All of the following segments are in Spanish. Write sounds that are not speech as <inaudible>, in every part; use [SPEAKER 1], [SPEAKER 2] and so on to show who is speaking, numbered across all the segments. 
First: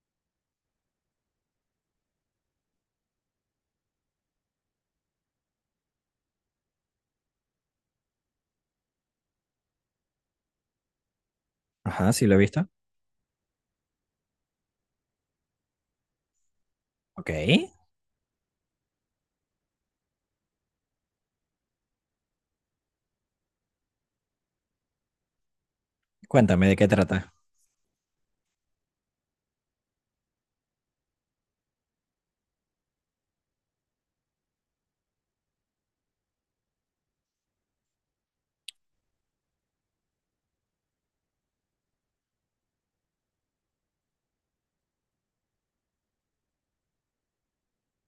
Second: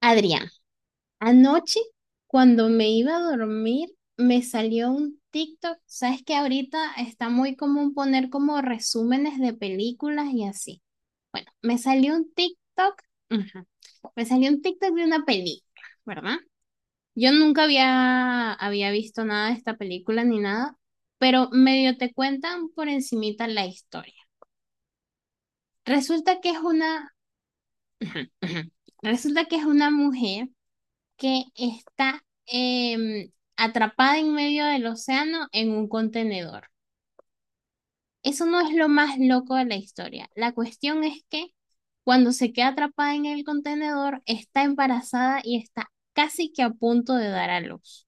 [SPEAKER 1] Adrián, anoche cuando me iba a dormir me salió un TikTok. Sabes que ahorita está muy común poner como resúmenes de películas y así. Bueno, me
[SPEAKER 2] Ajá,
[SPEAKER 1] salió
[SPEAKER 2] sí
[SPEAKER 1] un
[SPEAKER 2] lo he visto.
[SPEAKER 1] TikTok, ujú, me salió un TikTok de una película, ¿verdad?
[SPEAKER 2] Ok.
[SPEAKER 1] Yo nunca había visto nada de esta película ni nada, pero medio te cuentan por encimita la historia. Resulta que es
[SPEAKER 2] Cuéntame de qué
[SPEAKER 1] una,
[SPEAKER 2] trata.
[SPEAKER 1] ujú, ujú, resulta que es una mujer que está atrapada en medio del océano en un contenedor. Eso no es lo más loco de la historia. La cuestión es que cuando se queda atrapada en el contenedor, está embarazada y está casi que a punto de dar a luz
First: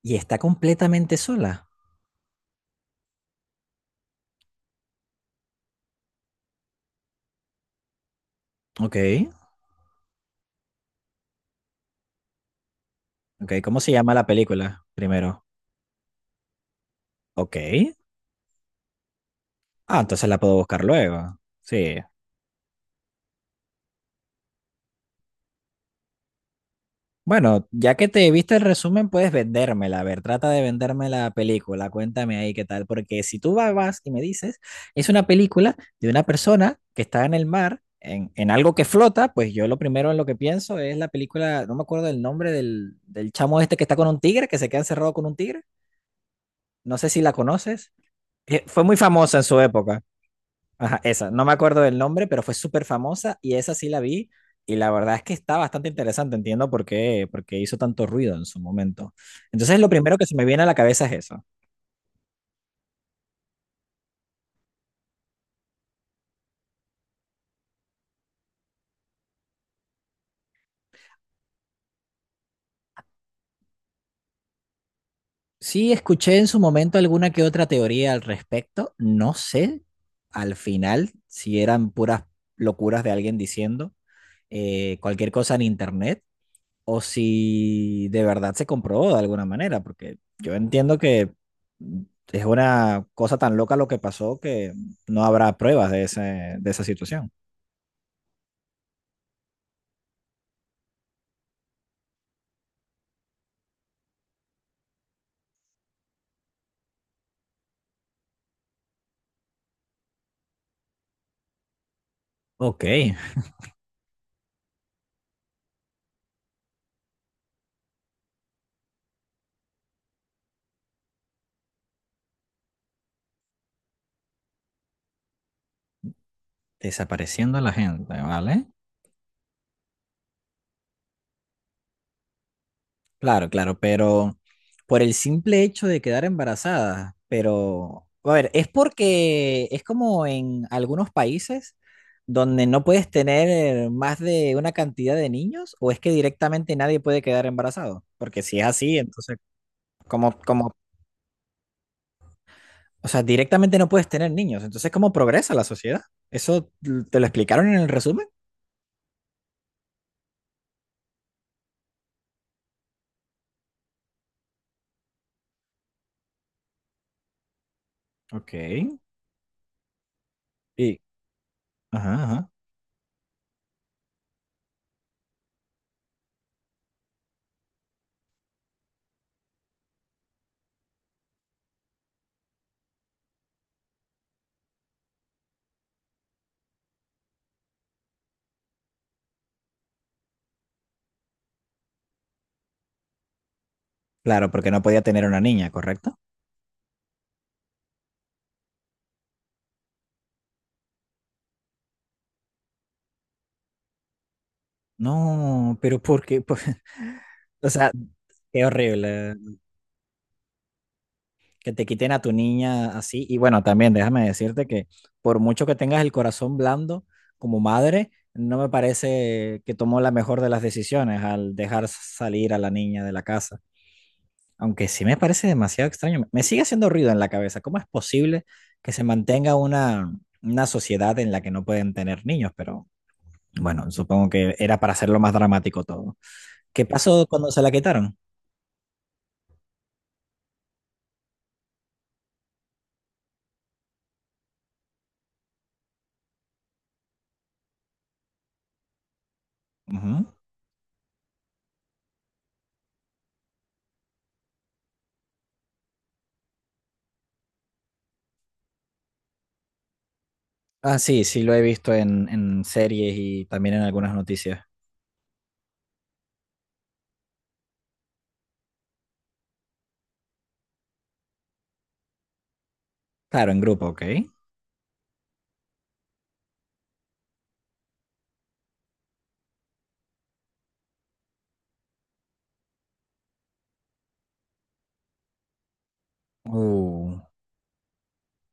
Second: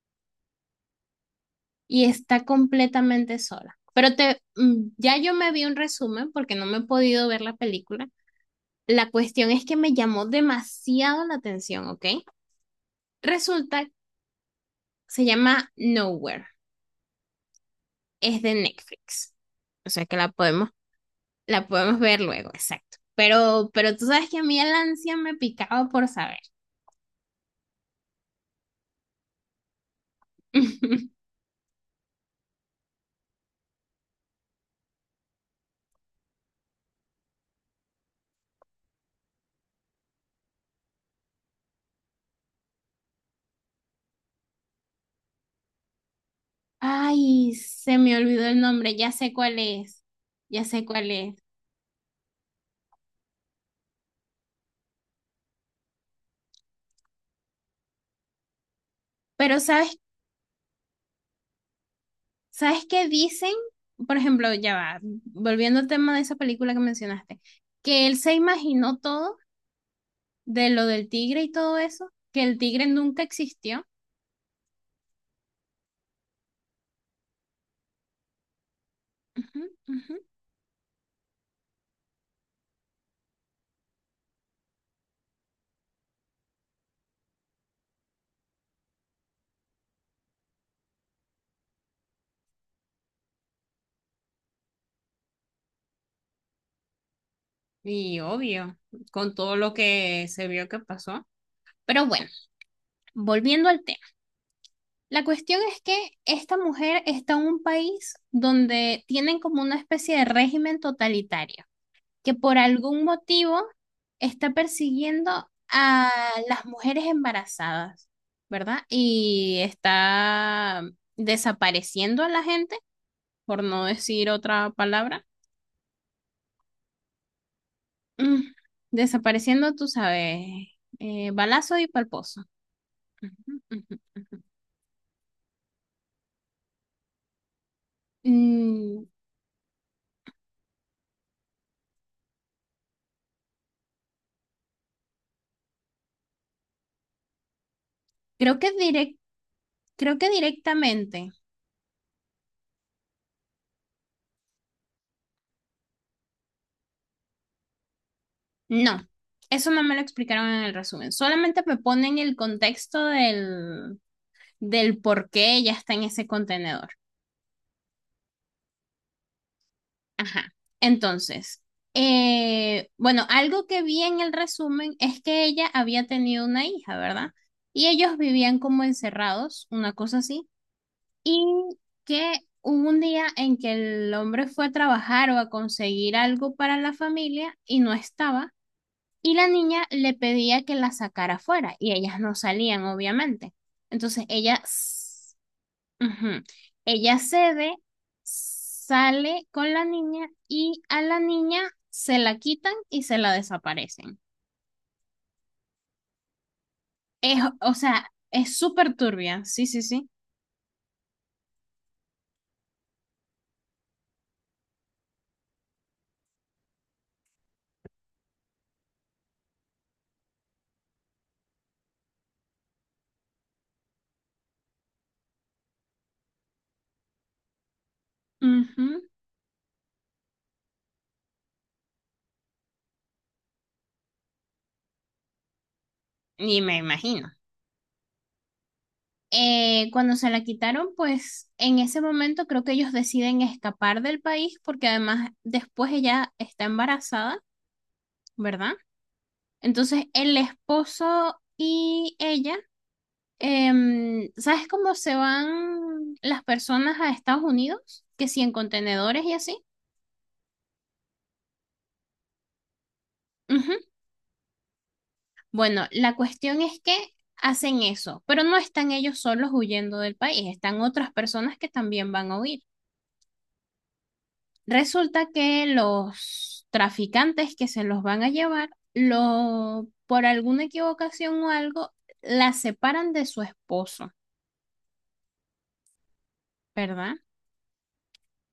[SPEAKER 2] Y está completamente sola.
[SPEAKER 1] y está completamente sola. Pero ya yo me vi un resumen porque no me he podido ver la película.
[SPEAKER 2] Ok.
[SPEAKER 1] La cuestión es que me llamó demasiado la atención, ¿ok?
[SPEAKER 2] Ok. ¿Cómo
[SPEAKER 1] Resulta,
[SPEAKER 2] se llama la película?
[SPEAKER 1] se
[SPEAKER 2] Primero.
[SPEAKER 1] llama Nowhere,
[SPEAKER 2] Ok.
[SPEAKER 1] es de Netflix. O
[SPEAKER 2] Ah,
[SPEAKER 1] sea que
[SPEAKER 2] entonces la puedo buscar luego.
[SPEAKER 1] la
[SPEAKER 2] Sí.
[SPEAKER 1] podemos ver luego, exacto. Pero tú sabes que a mí el ansia me picaba por saber.
[SPEAKER 2] Bueno, ya que te viste el resumen, puedes vendérmela. A ver, trata de venderme la
[SPEAKER 1] <laughs>
[SPEAKER 2] película. Cuéntame ahí qué tal. Porque si vas y me dices, es una película de una persona que está en el mar, en algo que flota, pues yo lo primero en lo que pienso es la película, no me acuerdo el nombre del chamo este que está con un tigre, que se queda encerrado con un tigre. No sé si la
[SPEAKER 1] Ay,
[SPEAKER 2] conoces.
[SPEAKER 1] se me olvidó el
[SPEAKER 2] Fue
[SPEAKER 1] nombre,
[SPEAKER 2] muy
[SPEAKER 1] ya sé
[SPEAKER 2] famosa en
[SPEAKER 1] cuál
[SPEAKER 2] su época.
[SPEAKER 1] es, ya sé
[SPEAKER 2] Ajá,
[SPEAKER 1] cuál
[SPEAKER 2] esa.
[SPEAKER 1] es.
[SPEAKER 2] No me acuerdo del nombre, pero fue súper famosa y esa sí la vi. Y la verdad es que está bastante interesante. Entiendo por qué, porque hizo tanto ruido en su momento.
[SPEAKER 1] Pero
[SPEAKER 2] Entonces, lo
[SPEAKER 1] sabes,
[SPEAKER 2] primero que se me viene a la cabeza es eso.
[SPEAKER 1] ¿sabes qué dicen? Por ejemplo, ya va, volviendo al tema de esa película que mencionaste, que él se imaginó todo de lo del tigre y todo eso, que el tigre nunca existió.
[SPEAKER 2] Sí, escuché en su momento alguna que otra teoría al respecto. No
[SPEAKER 1] Ujú,
[SPEAKER 2] sé
[SPEAKER 1] ujú.
[SPEAKER 2] al final si eran puras locuras de alguien diciendo cualquier cosa en internet o si de verdad se comprobó de alguna manera, porque yo entiendo que es una cosa tan loca lo que pasó que no habrá pruebas de esa situación.
[SPEAKER 1] Y obvio, con todo lo que se vio que pasó. Pero bueno, volviendo al tema. La cuestión es que esta mujer está en un país donde tienen como una especie de régimen totalitario, que por
[SPEAKER 2] Ok,
[SPEAKER 1] algún motivo está persiguiendo a las mujeres embarazadas, ¿verdad? Y está desapareciendo a la gente, por no decir otra palabra.
[SPEAKER 2] desapareciendo a la gente,
[SPEAKER 1] Mm,
[SPEAKER 2] ¿vale?
[SPEAKER 1] Desapareciendo, tú sabes, balazo y palposo. Ujú,
[SPEAKER 2] Claro, claro,
[SPEAKER 1] ujú,
[SPEAKER 2] pero
[SPEAKER 1] ujú.
[SPEAKER 2] por el simple hecho de quedar embarazada, pero, a ver, es
[SPEAKER 1] Mm,
[SPEAKER 2] porque es como en algunos países donde no puedes tener más de una cantidad de niños o es que directamente nadie puede quedar embarazado, porque
[SPEAKER 1] creo
[SPEAKER 2] si es
[SPEAKER 1] que
[SPEAKER 2] así,
[SPEAKER 1] direc-
[SPEAKER 2] entonces
[SPEAKER 1] creo que
[SPEAKER 2] Como, como,
[SPEAKER 1] directamente.
[SPEAKER 2] o sea, directamente no puedes tener niños. Entonces, ¿cómo progresa la sociedad? ¿Eso te lo explicaron en el resumen?
[SPEAKER 1] No, eso no me lo explicaron en el resumen. Solamente me ponen el contexto del, del por qué ella está en ese contenedor.
[SPEAKER 2] Ok.
[SPEAKER 1] Ajá.
[SPEAKER 2] Y,
[SPEAKER 1] Entonces,
[SPEAKER 2] ajá, ajá.
[SPEAKER 1] bueno, algo que vi en el resumen es que ella había tenido una hija, ¿verdad? Y ellos vivían como encerrados, una cosa así, y que hubo un día en que el hombre fue a trabajar o a conseguir algo para la familia y no estaba. Y la niña le pedía que la sacara fuera y ellas no salían, obviamente. Entonces
[SPEAKER 2] Claro, porque no podía tener una niña, ¿correcto?
[SPEAKER 1] ujú, ella cede, sale con la niña y a la niña se la quitan y se la desaparecen.
[SPEAKER 2] No, pero porque, <laughs>
[SPEAKER 1] Es,
[SPEAKER 2] o
[SPEAKER 1] o
[SPEAKER 2] sea,
[SPEAKER 1] sea, es
[SPEAKER 2] qué
[SPEAKER 1] súper
[SPEAKER 2] horrible
[SPEAKER 1] turbia, sí, sí, sí.
[SPEAKER 2] que te quiten a tu niña así. Y bueno, también déjame decirte que por mucho que tengas el corazón blando como madre, no me parece que tomó la mejor de las decisiones al dejar salir a la niña de la casa. Aunque sí me parece demasiado extraño, me sigue haciendo ruido en la cabeza. ¿Cómo es posible que
[SPEAKER 1] Ujú.
[SPEAKER 2] se mantenga una sociedad en la que no pueden tener niños? Pero bueno, supongo que era para hacerlo más dramático todo.
[SPEAKER 1] Y me
[SPEAKER 2] ¿Qué pasó
[SPEAKER 1] imagino.
[SPEAKER 2] cuando se la quitaron?
[SPEAKER 1] Cuando se la quitaron, pues en ese momento creo que ellos deciden escapar del país porque además después ella está embarazada, ¿verdad? Entonces,
[SPEAKER 2] Ujú.
[SPEAKER 1] el esposo y ella, ¿sabes cómo se van las personas a Estados Unidos? Que si en contenedores y así.
[SPEAKER 2] Ah, sí, sí lo he visto en series y también
[SPEAKER 1] Ujú.
[SPEAKER 2] en algunas noticias.
[SPEAKER 1] Bueno, la cuestión es que hacen eso, pero no están ellos solos huyendo del país, están otras personas que también van a huir.
[SPEAKER 2] Claro, en grupo, ok.
[SPEAKER 1] Resulta que los traficantes que se los van a llevar, lo, por alguna equivocación o algo, la separan de su esposo, ¿verdad?
[SPEAKER 2] Uh,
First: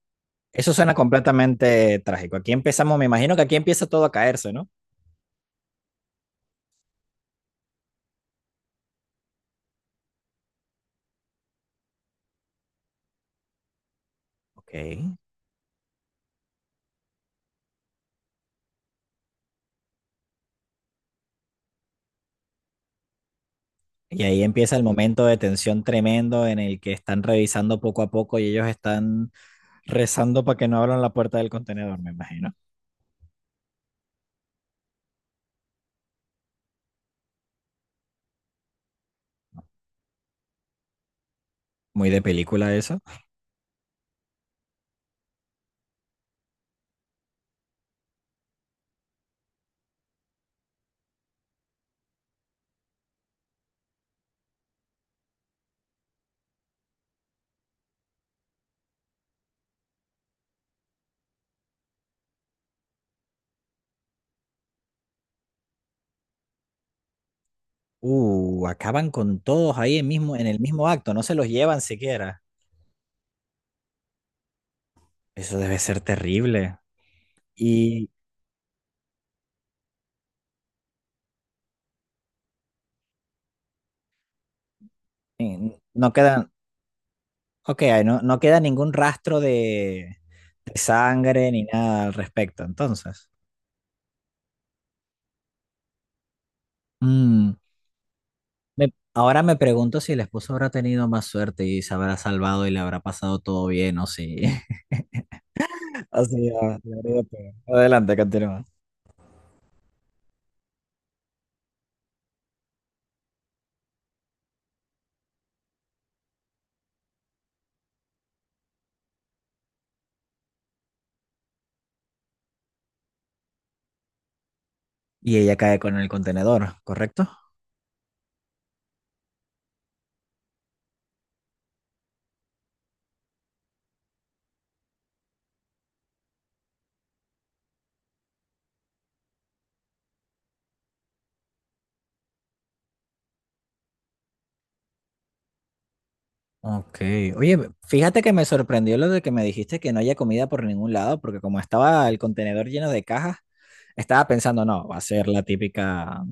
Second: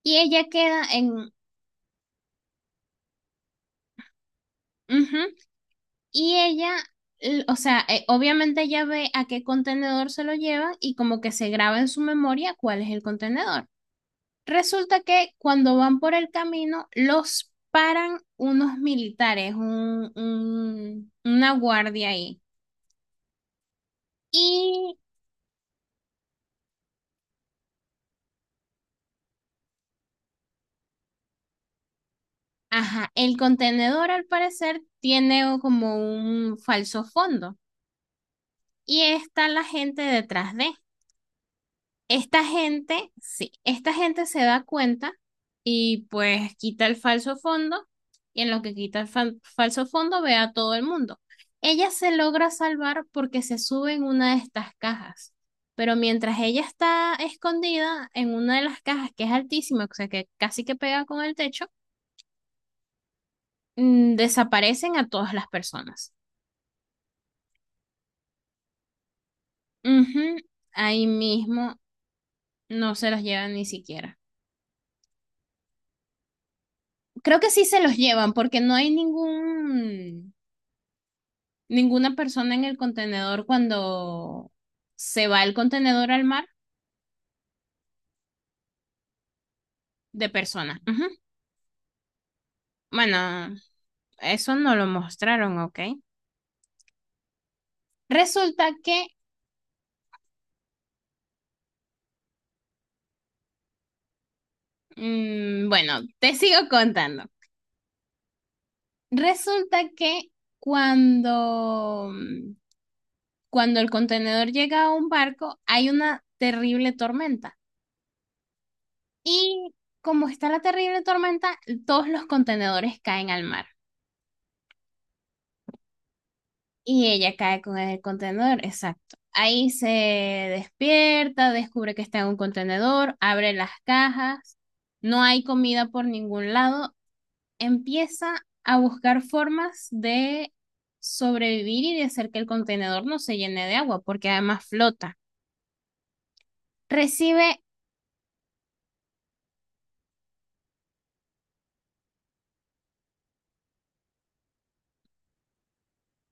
[SPEAKER 1] Y ella
[SPEAKER 2] eso
[SPEAKER 1] queda
[SPEAKER 2] suena
[SPEAKER 1] en
[SPEAKER 2] completamente trágico. Aquí empezamos, me imagino que aquí empieza todo a caerse, ¿no?
[SPEAKER 1] ujú. Y ella, o sea, obviamente ella ve a qué contenedor se lo llevan y como que se graba en su memoria cuál es el contenedor.
[SPEAKER 2] Ok.
[SPEAKER 1] Resulta que cuando van por el camino, los paran unos militares, una guardia ahí.
[SPEAKER 2] Y ahí empieza el
[SPEAKER 1] Y,
[SPEAKER 2] momento de tensión tremendo en el que están revisando poco a poco y ellos están rezando para que no abran la puerta del contenedor, me imagino.
[SPEAKER 1] ajá, el contenedor al parecer tiene como un falso fondo y está la gente detrás de.
[SPEAKER 2] Muy de
[SPEAKER 1] Esta
[SPEAKER 2] película eso.
[SPEAKER 1] gente, sí, esta gente se da cuenta y pues quita el falso fondo y en lo que falso fondo ve a todo el mundo. Ella se logra salvar porque se sube en una de estas cajas, pero mientras ella está escondida en una de las cajas que es altísima, o sea que casi que pega con el techo, desaparecen a todas las personas.
[SPEAKER 2] Acaban con todos ahí en mismo,
[SPEAKER 1] Ujú.
[SPEAKER 2] en el mismo
[SPEAKER 1] Ahí
[SPEAKER 2] acto, no se los
[SPEAKER 1] mismo
[SPEAKER 2] llevan siquiera.
[SPEAKER 1] no se los llevan ni siquiera.
[SPEAKER 2] Eso debe ser terrible.
[SPEAKER 1] Creo que sí se los
[SPEAKER 2] Y
[SPEAKER 1] llevan porque no hay ningún. Ninguna persona en el contenedor cuando se va el contenedor
[SPEAKER 2] no
[SPEAKER 1] al mar
[SPEAKER 2] quedan, ok, no queda ningún rastro
[SPEAKER 1] de
[SPEAKER 2] de
[SPEAKER 1] personas. Ujú.
[SPEAKER 2] sangre ni nada al respecto, entonces.
[SPEAKER 1] Bueno, eso no lo mostraron, ¿ok?
[SPEAKER 2] Mm,
[SPEAKER 1] Resulta que,
[SPEAKER 2] Ahora me pregunto si el esposo habrá tenido más suerte y se habrá salvado y le habrá pasado todo bien o si... <laughs>
[SPEAKER 1] mm, bueno, te
[SPEAKER 2] Así,
[SPEAKER 1] sigo
[SPEAKER 2] ah, la
[SPEAKER 1] contando.
[SPEAKER 2] verdad, pero- Adelante, continúa.
[SPEAKER 1] Resulta que cuando, cuando el contenedor llega a un barco, hay una terrible tormenta. Y como está la terrible tormenta, todos los contenedores caen al mar.
[SPEAKER 2] Y ella cae con el contenedor,
[SPEAKER 1] Y
[SPEAKER 2] ¿correcto?
[SPEAKER 1] ella cae con el contenedor, exacto. Ahí se despierta, descubre que está en un contenedor, abre las cajas, no hay comida por ningún lado, empieza a buscar formas de sobrevivir y de hacer que el contenedor no se llene de agua, porque además flota.
[SPEAKER 2] Ok.
[SPEAKER 1] Recibe,
[SPEAKER 2] Oye, fíjate que me sorprendió lo de que me dijiste que no haya comida por ningún lado, porque como estaba el contenedor lleno de cajas, estaba pensando, no, va a ser la típica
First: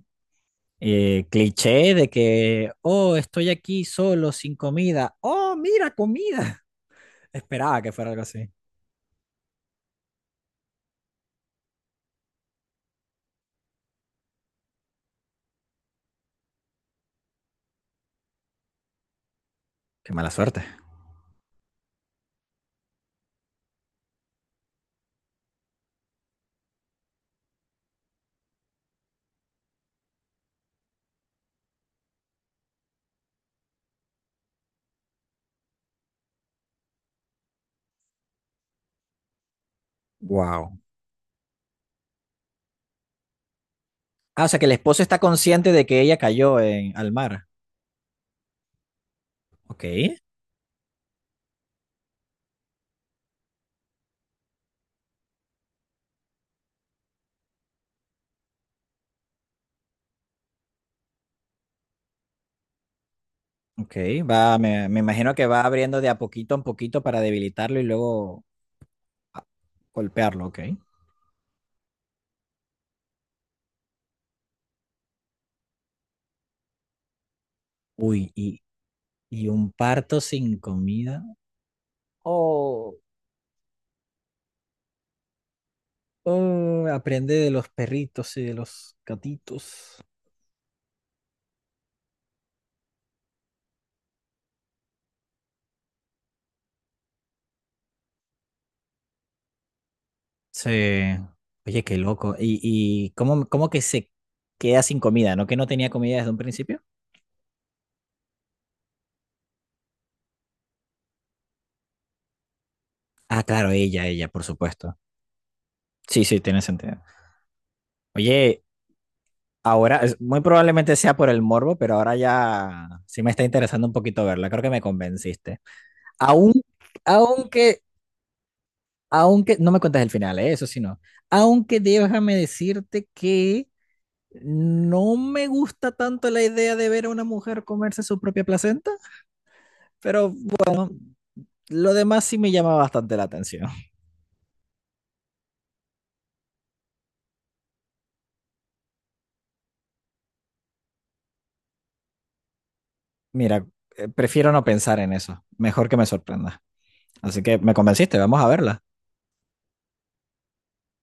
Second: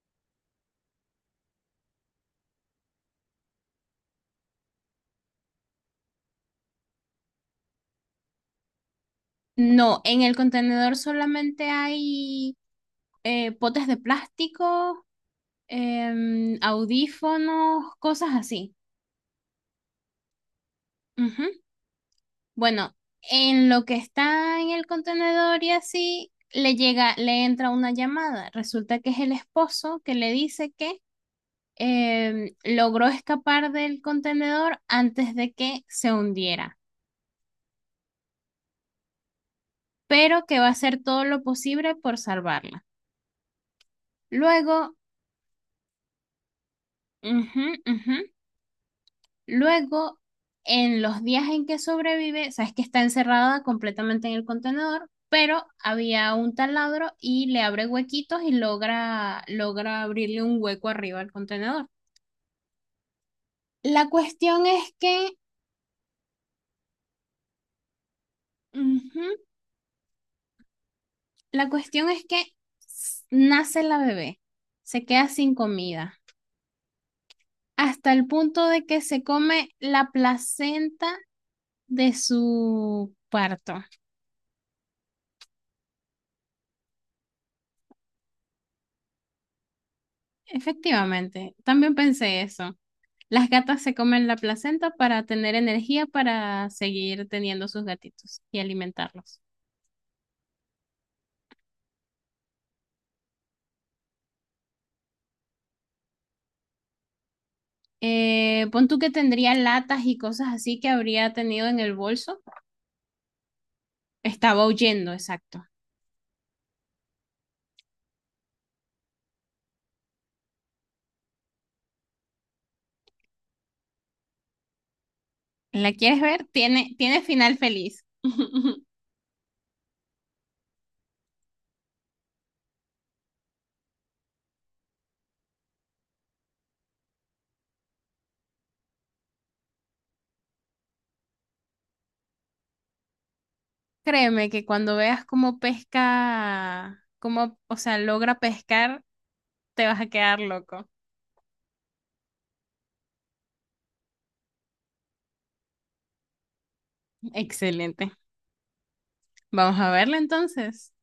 [SPEAKER 2] cliché de que, oh, estoy aquí solo, sin comida. Oh, mira, comida. <laughs> Esperaba que fuera algo así.
[SPEAKER 1] no, en el contenedor solamente hay potes de plástico, audífonos, cosas así.
[SPEAKER 2] Qué mala suerte.
[SPEAKER 1] Ujú. Bueno, en lo que está en el contenedor y así, le llega, le entra una llamada. Resulta que es el esposo que le dice que logró escapar del contenedor antes de que se hundiera, pero que va a
[SPEAKER 2] Wow.
[SPEAKER 1] hacer todo lo posible por salvarla.
[SPEAKER 2] Ah, o sea que el
[SPEAKER 1] Luego,
[SPEAKER 2] esposo está consciente de que ella cayó en, al mar.
[SPEAKER 1] ujú, ujú.
[SPEAKER 2] Ok,
[SPEAKER 1] Luego, en los días en que sobrevive, sabes que está encerrada completamente en el contenedor, pero había un taladro y le abre huequitos y logra, logra abrirle un hueco arriba al contenedor.
[SPEAKER 2] ok.
[SPEAKER 1] La
[SPEAKER 2] Va,
[SPEAKER 1] cuestión es
[SPEAKER 2] me
[SPEAKER 1] que,
[SPEAKER 2] imagino que va abriendo de a poquito en poquito para debilitarlo y luego
[SPEAKER 1] ujú,
[SPEAKER 2] ah, golpearlo, ok.
[SPEAKER 1] la cuestión es que nace la bebé, se queda sin comida, hasta el
[SPEAKER 2] Uy,
[SPEAKER 1] punto de que se
[SPEAKER 2] y
[SPEAKER 1] come
[SPEAKER 2] un
[SPEAKER 1] la
[SPEAKER 2] parto sin
[SPEAKER 1] placenta
[SPEAKER 2] comida.
[SPEAKER 1] de
[SPEAKER 2] Oh,
[SPEAKER 1] su parto.
[SPEAKER 2] oh, aprende de los perritos y de los gatitos.
[SPEAKER 1] Efectivamente, también pensé eso. Las gatas se comen la placenta para tener energía para seguir teniendo sus gatitos y alimentarlos.
[SPEAKER 2] Sí. Oye, qué loco. Y cómo, cómo que se queda sin comida? ¿No que no tenía comida desde un principio?
[SPEAKER 1] Pon tú que tendría latas y cosas así que habría tenido en el bolso.
[SPEAKER 2] Ah, claro, ella, por
[SPEAKER 1] Estaba
[SPEAKER 2] supuesto.
[SPEAKER 1] huyendo, exacto.
[SPEAKER 2] Sí, sí, tiene sentido. Oye, Ahora, muy probablemente sea por el morbo, pero ahora ya sí me está interesando un poquito verla. Creo que me convenciste.
[SPEAKER 1] ¿La quieres ver?
[SPEAKER 2] Aún,
[SPEAKER 1] Tiene, tiene final
[SPEAKER 2] aunque,
[SPEAKER 1] feliz. <laughs>
[SPEAKER 2] Aunque, no me cuentes el final, ¿eh? Eso sí no. Aunque déjame decirte que no me gusta tanto la idea de ver a una mujer comerse su propia placenta, pero lo demás sí me llama bastante la atención.
[SPEAKER 1] Créeme que cuando veas cómo pesca, cómo, o sea, logra pescar, te vas a quedar loco.
[SPEAKER 2] Mira, prefiero no pensar en eso. Mejor que me sorprenda. Así que me
[SPEAKER 1] Excelente.
[SPEAKER 2] convenciste, vamos a verla.
[SPEAKER 1] Vamos a verla entonces.